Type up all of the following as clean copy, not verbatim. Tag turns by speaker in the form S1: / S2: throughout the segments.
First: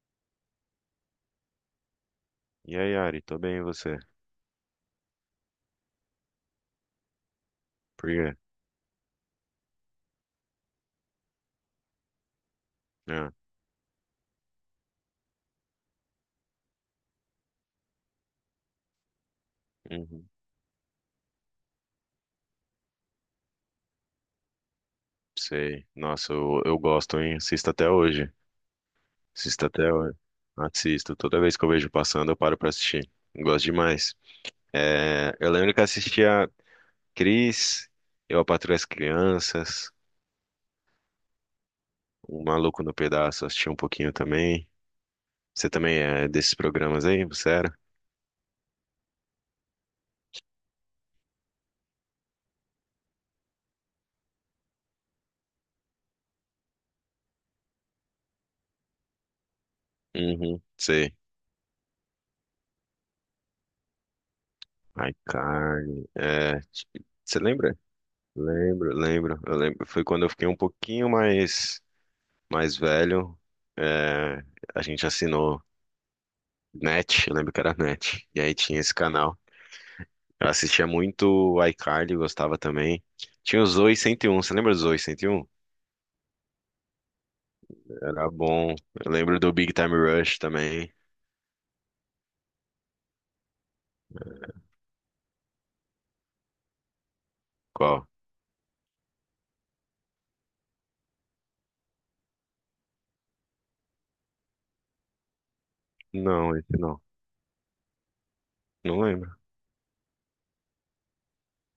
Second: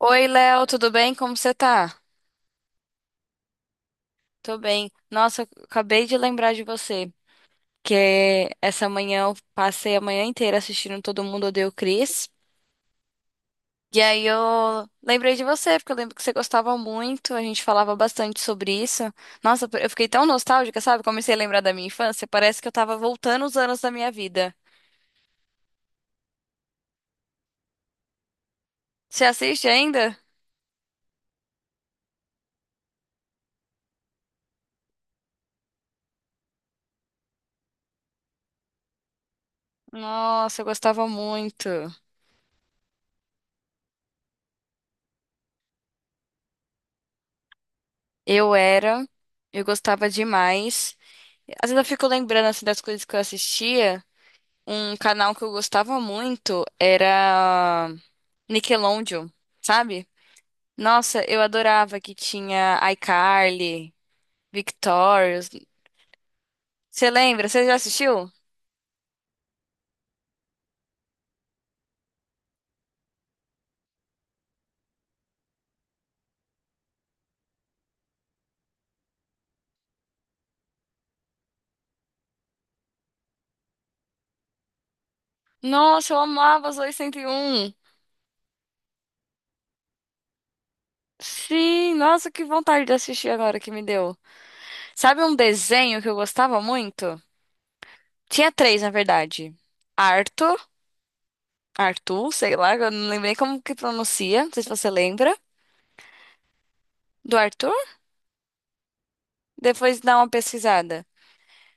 S1: Oi, Léo, tudo bem? Como você tá?
S2: E aí, Ari, tô bem, e você?
S1: Tô bem. Nossa, eu acabei de lembrar de você,
S2: Por quê?
S1: que essa manhã eu passei a manhã inteira assistindo Todo Mundo Odeia o Chris.
S2: Ah,
S1: E aí eu lembrei de você, porque eu lembro que você gostava muito, a gente falava bastante sobre isso. Nossa, eu fiquei tão
S2: uhum,
S1: nostálgica, sabe? Comecei a lembrar da minha infância, parece que eu tava voltando os anos da minha vida.
S2: sei. Nossa, eu gosto, hein? Assisto até hoje.
S1: Você
S2: Assisto
S1: assiste
S2: até
S1: ainda?
S2: hoje. Assisto. Toda vez que eu vejo passando, eu paro pra assistir. Gosto demais. É, eu lembro que assistia Cris, Eu, a Patroa e as Crianças,
S1: Nossa, eu gostava muito.
S2: O Maluco no Pedaço, assisti um pouquinho também. Você também é desses programas aí? Você era?
S1: Eu era, eu gostava demais. Às vezes eu fico lembrando assim das coisas que eu assistia. Um canal que eu gostava muito era Nickelodeon, sabe?
S2: Uhum, sei.
S1: Nossa, eu adorava que tinha iCarly, Victorious.
S2: iCarly. É,
S1: Você
S2: você
S1: lembra? Você já
S2: lembra?
S1: assistiu?
S2: Lembro, lembro. Eu lembro. Foi quando eu fiquei um pouquinho mais. Mais velho, é, a gente assinou Net, eu lembro que era Net, e aí tinha esse canal. Eu assistia muito iCarly, gostava também. Tinha o Zoey 101, você lembra do Zoey 101?
S1: Nossa, eu amava os 801.
S2: Era bom. Eu lembro do Big Time Rush também.
S1: Sim, nossa, que vontade de assistir agora que me deu. Sabe um desenho que eu gostava muito?
S2: Qual?
S1: Tinha três, na verdade. Arthur, Arthur, sei lá, eu não lembrei como que pronuncia, não sei se você lembra.
S2: Não, esse não.
S1: Do Arthur?
S2: Não lembro.
S1: Depois dá uma pesquisada.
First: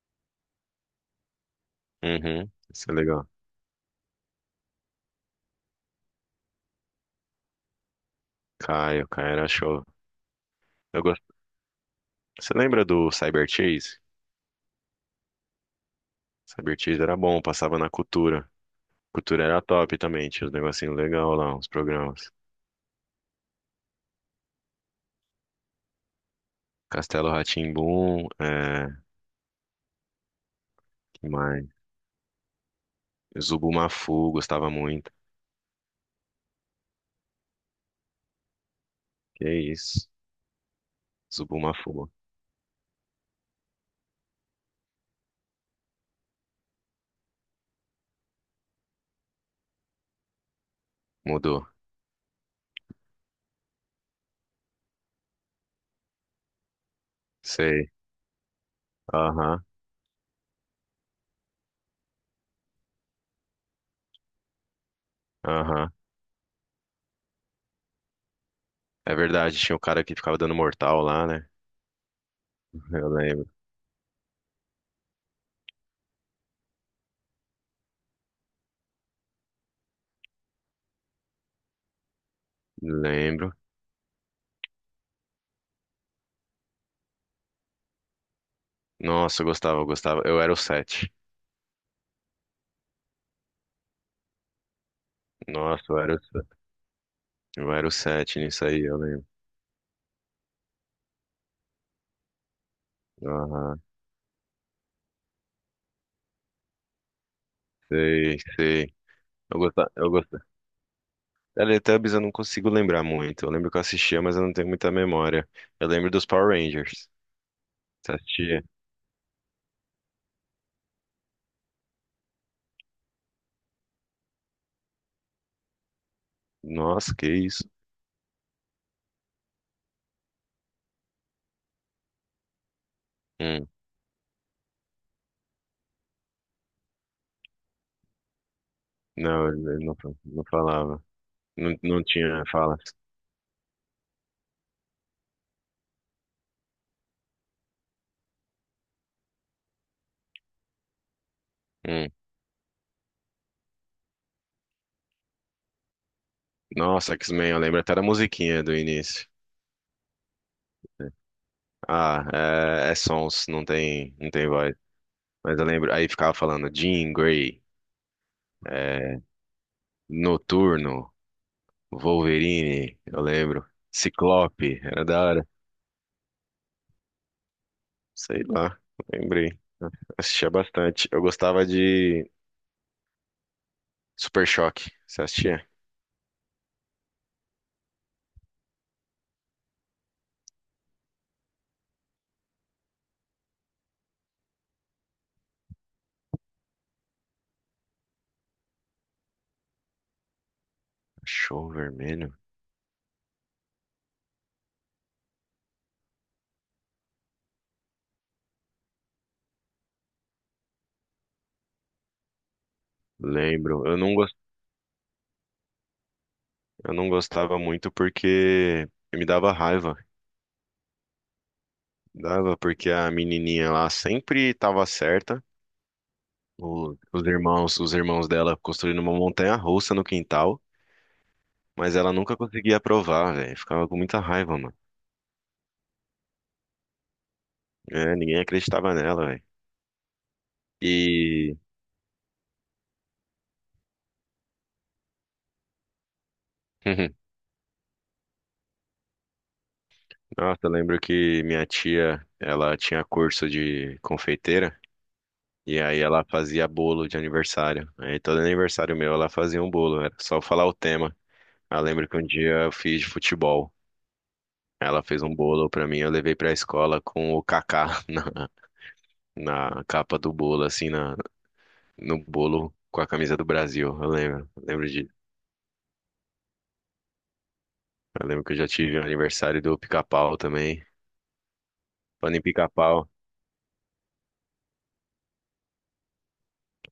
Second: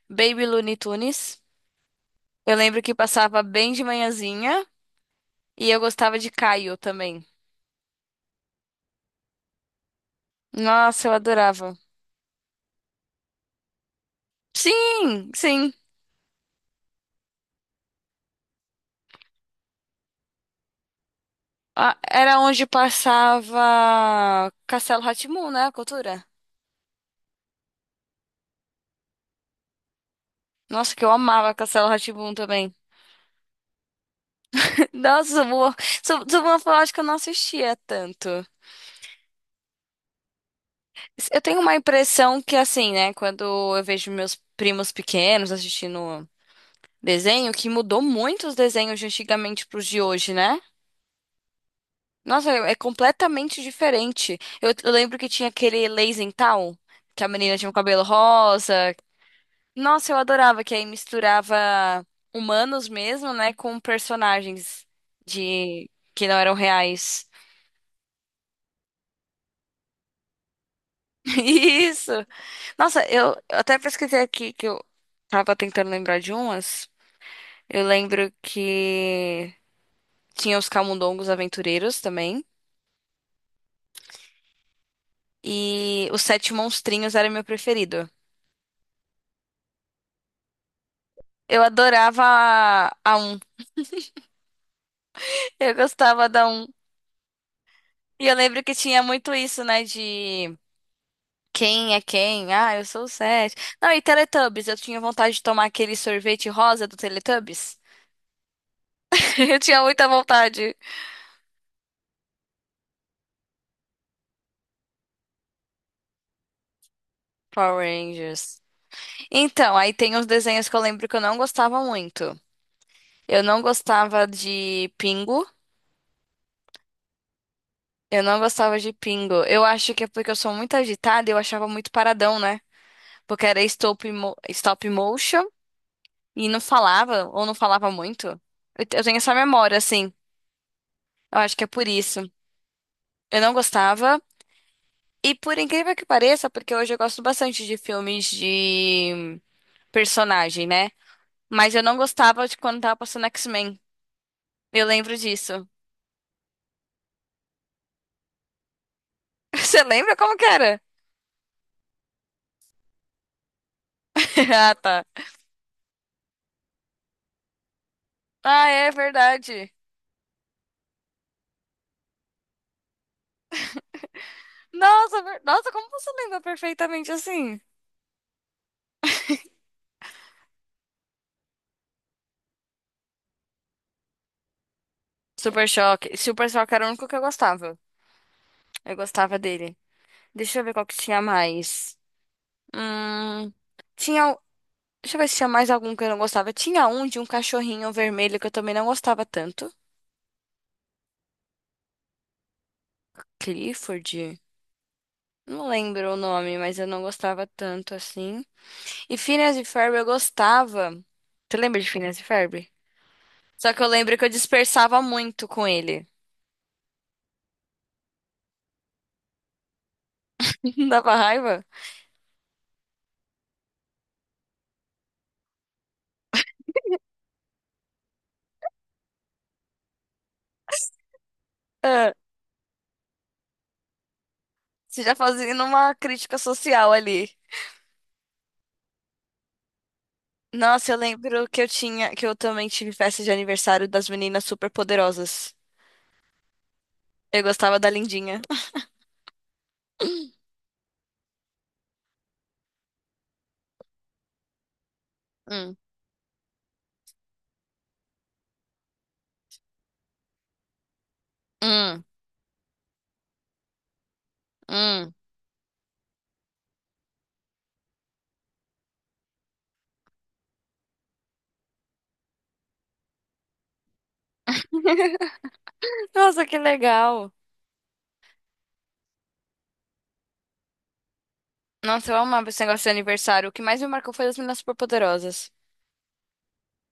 S1: Baby Looney Tunes.
S2: Uhum,
S1: Eu lembro
S2: isso
S1: que
S2: é legal.
S1: passava bem de manhãzinha e eu gostava de Caio também.
S2: Caio, Caio era show. Eu
S1: Nossa, eu
S2: gosto.
S1: adorava.
S2: Você lembra do Cyber Chase?
S1: Sim, sim.
S2: Cyber Chase era bom, passava na Cultura. Cultura era top também, tinha os negocinhos legal lá, uns
S1: Ah,
S2: programas.
S1: era onde passava Castelo rá, né? A cultura.
S2: Castelo rá tim, é,
S1: Nossa, que eu
S2: que
S1: amava
S2: mais?
S1: Castelo rá também.
S2: Zubumafu, gostava muito.
S1: Nossa, Suburbão, eu acho que eu não assistia tanto.
S2: Que isso?
S1: Eu tenho uma
S2: Zubumafu.
S1: impressão que, assim, né? Quando eu vejo meus primos pequenos assistindo desenho, que mudou muito os desenhos de antigamente pros de hoje, né?
S2: Mudou.
S1: Nossa, é é completamente diferente. Eu lembro que tinha aquele Lazy Town, que a menina tinha o
S2: Sei.
S1: cabelo rosa.
S2: Aham,
S1: Nossa, eu adorava, que aí misturava humanos mesmo, né, com personagens de
S2: aham.
S1: que não eram reais.
S2: É verdade, tinha o cara que ficava dando mortal lá, né?
S1: Isso! Nossa,
S2: Eu
S1: eu
S2: lembro.
S1: eu até pesquisei aqui que eu tava tentando lembrar de umas. Eu lembro que tinha os Camundongos Aventureiros também.
S2: Lembro.
S1: E os Sete Monstrinhos era meu preferido.
S2: Nossa, eu gostava. Eu era o sete.
S1: Eu adorava a 1. Eu
S2: Nossa, eu era o
S1: gostava da um.
S2: eu era o
S1: E eu
S2: 7
S1: lembro
S2: nisso
S1: que
S2: aí, eu
S1: tinha
S2: lembro.
S1: muito isso, né? De quem é quem? Ah, eu sou o Seth.
S2: Aham.
S1: Não, e Teletubbies. Eu tinha vontade de tomar aquele sorvete rosa do Teletubbies.
S2: Sei, sei.
S1: Eu
S2: Eu
S1: tinha
S2: gostava,
S1: muita
S2: eu gostava.
S1: vontade.
S2: Teletubbies eu não consigo lembrar muito. Eu lembro que eu assistia, mas eu não tenho muita memória. Eu lembro dos Power Rangers.
S1: Power
S2: Você
S1: Rangers.
S2: assistia?
S1: Então, aí tem uns desenhos que eu lembro que eu não gostava muito. Eu não gostava de Pingo.
S2: Nossa, que isso?
S1: Eu não gostava de Pingo. Eu acho que é porque eu sou muito agitada e eu achava muito paradão, né? Porque era
S2: Hum.
S1: stop motion. E não falava, ou não falava muito. Eu tenho essa
S2: Não,
S1: memória,
S2: ele não,
S1: assim.
S2: não falava.
S1: Eu acho que é
S2: Não,
S1: por
S2: não
S1: isso.
S2: tinha falas.
S1: Eu não gostava. E por incrível que pareça, porque hoje eu gosto bastante de filmes de personagem, né? Mas eu não
S2: Hum.
S1: gostava de quando tava passando X-Men. Eu lembro disso.
S2: Nossa, X-Men, eu lembro até da musiquinha do início.
S1: Você lembra como que era?
S2: Ah, é, é sons, não tem, não tem voz.
S1: Ah, tá.
S2: Mas eu lembro, aí ficava falando Jean Grey,
S1: Ah, é
S2: é,
S1: verdade.
S2: Noturno, Wolverine, eu lembro. Ciclope, era da
S1: Nossa,
S2: hora.
S1: nossa, como você lembra perfeitamente assim?
S2: Sei lá, lembrei. Assistia bastante. Eu gostava de Super Choque. Você assistia?
S1: Super Choque. Super Choque era o único que eu gostava. Eu gostava dele. Deixa eu ver qual que tinha mais. Hum, tinha. Deixa eu ver se tinha mais algum que eu não gostava. Tinha um de um cachorrinho vermelho que eu também não gostava tanto.
S2: Show Vermelho?
S1: Clifford. Não lembro o nome, mas eu não gostava tanto assim. E Phineas e Ferb eu gostava. Tu lembra de Phineas e Ferb? Só que
S2: Lembro.
S1: eu lembro que eu dispersava muito com ele.
S2: Eu não gostava muito porque me dava raiva.
S1: Dava raiva?
S2: Dava porque a menininha lá sempre estava certa. Os irmãos dela construindo uma montanha-russa no quintal, mas ela
S1: Ah,
S2: nunca conseguia aprovar, velho. Ficava com muita raiva, mano.
S1: você já fazia uma crítica social ali.
S2: É, ninguém acreditava nela, velho.
S1: Nossa, eu lembro
S2: E
S1: que eu tinha, que eu também tive festa de aniversário das meninas super poderosas. Eu gostava da Lindinha.
S2: nossa, eu lembro que minha tia, ela tinha curso de confeiteira
S1: Hum.
S2: e aí ela fazia bolo de aniversário. Aí todo aniversário meu ela fazia um bolo, era só falar o tema. Eu
S1: Hum.
S2: lembro que um dia eu fiz de futebol. Ela
S1: Hum.
S2: fez um bolo pra mim, eu levei pra escola com o Kaká na, na capa do bolo, assim, na, no bolo com a camisa do Brasil. Eu lembro de,
S1: Nossa, que legal.
S2: eu lembro que eu já tive um aniversário do Pica-Pau também.
S1: Nossa, eu
S2: Falando em
S1: amava esse negócio de
S2: Pica-Pau,
S1: aniversário. O que mais me marcou foi as meninas superpoderosas.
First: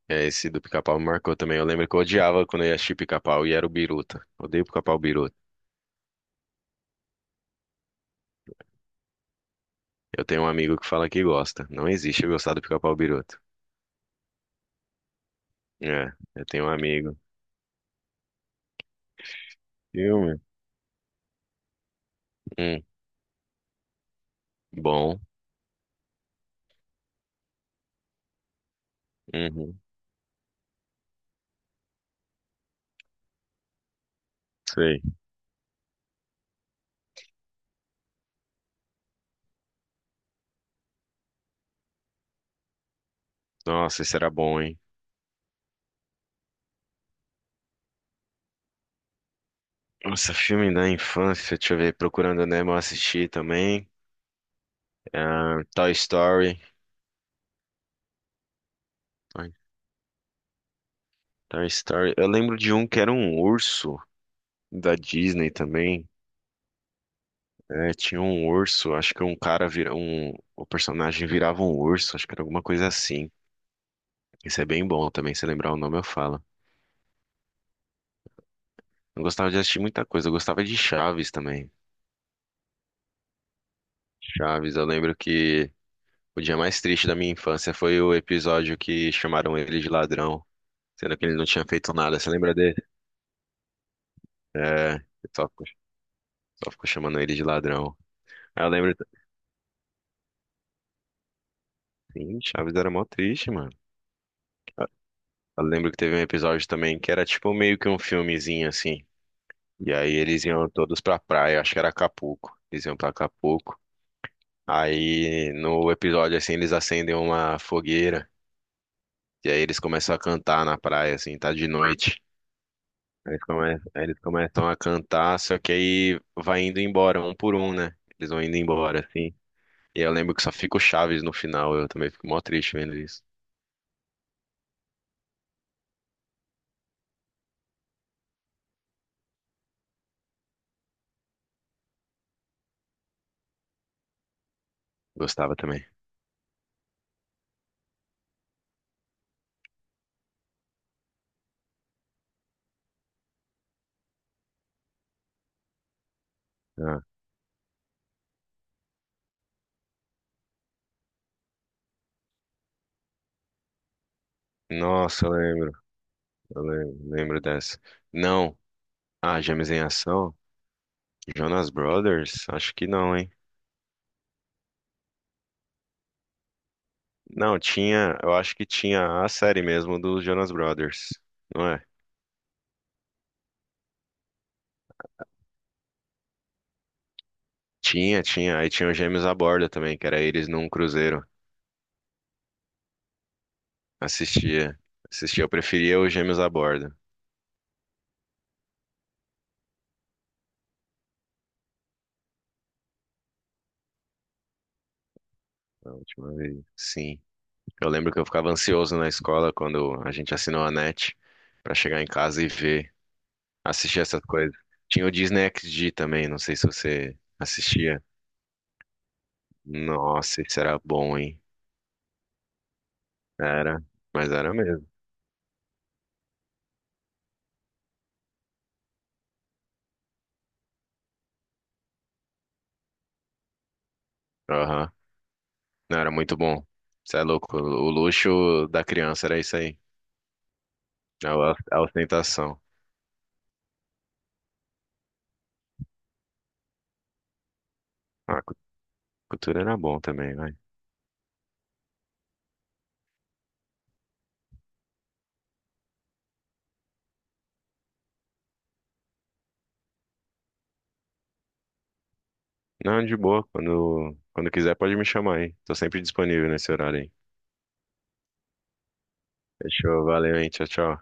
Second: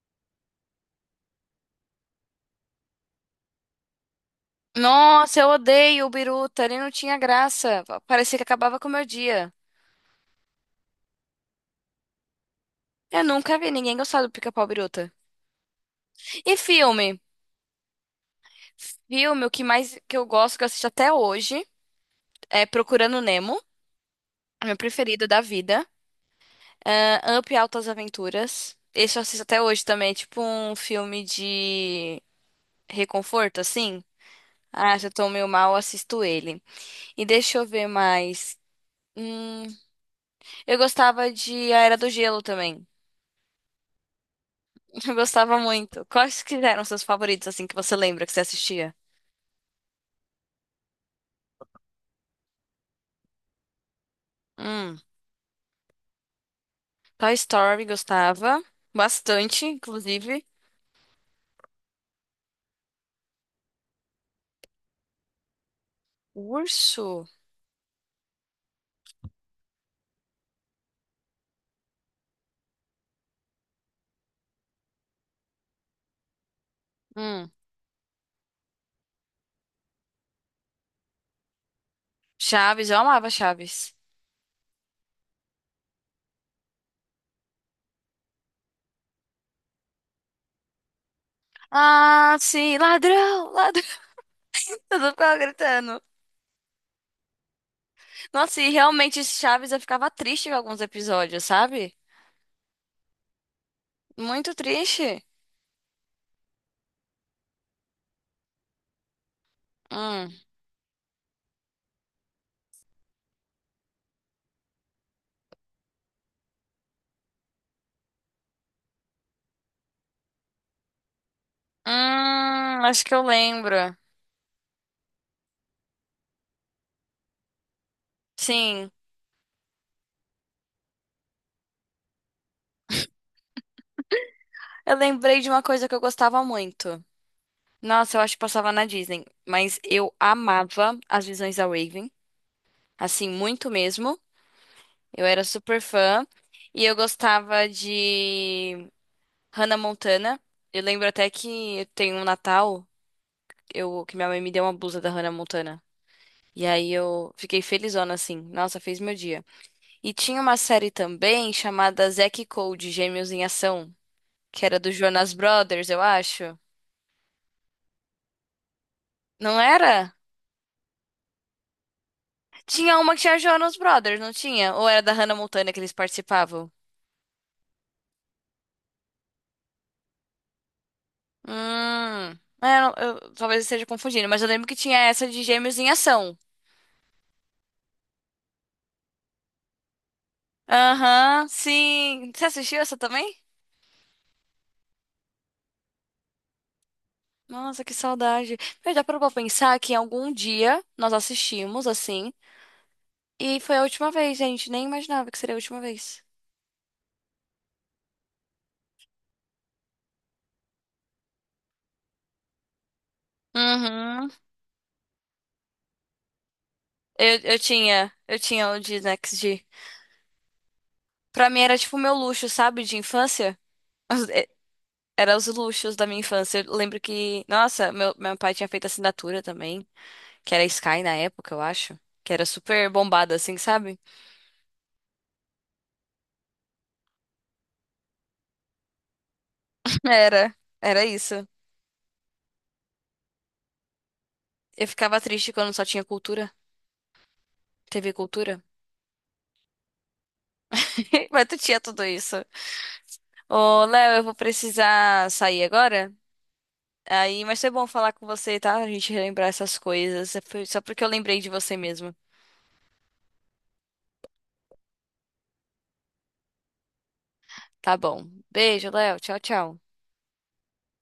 S2: é, esse do Pica-Pau me marcou também. Eu lembro que eu odiava quando eu ia assistir Pica-Pau e era o Biruta. Odeio Pica-Pau Biruta.
S1: Nossa, eu odeio o Biruta. Ele não tinha graça. Parecia que acabava com o meu dia.
S2: Eu tenho um amigo que fala que gosta. Não existe eu gostar do Pica-Pau
S1: Eu
S2: Biruta.
S1: nunca vi ninguém gostar do Pica-Pau Biruta.
S2: É, eu
S1: E
S2: tenho um amigo.
S1: filme? Filme, o que mais que eu
S2: Filme?
S1: gosto, que eu assisto até hoje, é
S2: Hum,
S1: Procurando Nemo, é meu
S2: bom.
S1: preferido da vida. Ah, Up e Altas Aventuras. Esse eu assisto até
S2: Uhum,
S1: hoje também. É tipo um filme de reconforto, assim. Ah,
S2: sei.
S1: se eu tô meio mal, assisto ele. E deixa eu ver mais. Hum, eu gostava de A Era do Gelo também.
S2: Nossa, isso era bom, hein?
S1: Eu gostava muito. Quais que eram seus favoritos, assim, que você lembra que você assistia?
S2: Nossa, filme da infância, deixa eu ver, Procurando Nemo eu assisti também.
S1: Hum,
S2: Ah, Toy Story.
S1: Toy Story gostava
S2: Toy
S1: bastante, inclusive.
S2: Toy Story. Eu lembro de um que era um urso da Disney também.
S1: Urso.
S2: É, tinha um urso, acho que um cara vira um, o personagem virava um urso, acho que era alguma coisa assim. Isso é bem bom também, se lembrar o nome eu falo.
S1: Hum,
S2: Eu gostava de assistir muita coisa, eu gostava de Chaves também.
S1: Chaves, eu amava Chaves.
S2: Chaves, eu lembro que o dia mais triste da minha infância foi o episódio que chamaram ele de ladrão. Sendo que ele não tinha feito nada, você
S1: Ah,
S2: lembra dele?
S1: sim, ladrão, ladrão.
S2: É,
S1: Eu
S2: eu
S1: ficava gritando.
S2: só ficou chamando ele de ladrão.
S1: Nossa,
S2: Aí
S1: e
S2: eu lembro.
S1: realmente Chaves eu ficava triste com alguns episódios, sabe?
S2: Sim, Chaves era mó triste, mano.
S1: Muito triste.
S2: Eu lembro que teve um episódio também que era tipo meio que um filmezinho assim. E aí
S1: Hum,
S2: eles iam todos pra praia, acho que era Acapulco. Eles iam pra Acapulco. Aí no episódio assim eles acendem uma fogueira. E aí eles começam a cantar na praia, assim, tá de noite.
S1: acho que eu lembro.
S2: Aí eles começam a cantar, só que aí vai indo embora, um por um, né? Eles vão indo
S1: Sim.
S2: embora, assim. E eu lembro que só fica o Chaves no final. Eu também fico mó triste vendo isso.
S1: Eu lembrei de uma coisa que eu gostava muito. Nossa, eu acho que passava na Disney, mas eu amava as visões da Raven, assim, muito mesmo. Eu era
S2: Gostava
S1: super
S2: também.
S1: fã e eu gostava de Hannah Montana. Eu lembro até que tem um Natal, eu que minha mãe me deu uma blusa da Hannah Montana. E aí
S2: Ah,
S1: eu fiquei felizona assim. Nossa, fez meu dia. E tinha uma série também chamada Zack e Cody, Gêmeos em Ação, que era do
S2: nossa, eu
S1: Jonas
S2: lembro.
S1: Brothers, eu acho.
S2: Eu lembro dessa. Não. Ah,
S1: Não
S2: Gêmeos em
S1: era?
S2: Ação? Jonas Brothers? Acho que
S1: Tinha uma
S2: não,
S1: que
S2: hein?
S1: tinha Jonas Brothers, não tinha? Ou era da Hannah Montana que eles participavam?
S2: Não, tinha. Eu acho que tinha a série mesmo dos Jonas Brothers. Não é?
S1: Hum. É, eu, talvez eu esteja confundindo, mas eu lembro que tinha essa de Gêmeos em Ação.
S2: Tinha, tinha. Aí tinha os Gêmeos à Borda também, que era eles num cruzeiro.
S1: Aham, sim. Você assistiu essa também?
S2: Assistia. Assistia. Eu preferia os Gêmeos à Borda.
S1: Nossa, que saudade. Mas dá pra pensar que em algum dia nós assistimos assim. E foi a última vez, gente. Nem imaginava que seria a última
S2: A
S1: vez.
S2: última vez. Sim. Eu lembro que eu ficava ansioso na escola quando a gente assinou a NET pra chegar em casa e ver, assistir essas
S1: Uhum.
S2: coisas. Tinha o Disney XD também, não sei se você
S1: Eu, eu
S2: assistia.
S1: tinha, eu tinha o de Next G.
S2: Nossa, isso era bom, hein?
S1: Pra mim era tipo o meu luxo, sabe, de infância.
S2: Era, mas era mesmo.
S1: Era os luxos da minha infância. Eu lembro que, nossa, meu pai tinha feito assinatura também, que era Sky na época, eu acho. Que era super bombada, assim, sabe?
S2: Aham. Não, era muito bom. Você é louco. O luxo da criança era isso aí.
S1: Era, era isso.
S2: A a ostentação.
S1: Eu ficava triste quando só tinha cultura, TV
S2: Ah,
S1: Cultura.
S2: cultura era bom também, vai.
S1: Mas tu tinha tudo isso. Ô, Léo, eu vou precisar sair agora. Aí, mas foi bom falar com você, tá? A gente relembrar essas coisas. Foi só porque eu lembrei de você mesmo.
S2: Não, de boa. Quando quiser, pode me chamar aí. Tô sempre disponível nesse horário aí.
S1: Tá bom. Beijo, Léo. Tchau, tchau.
S2: Fechou, valeu, hein? Tchau, tchau.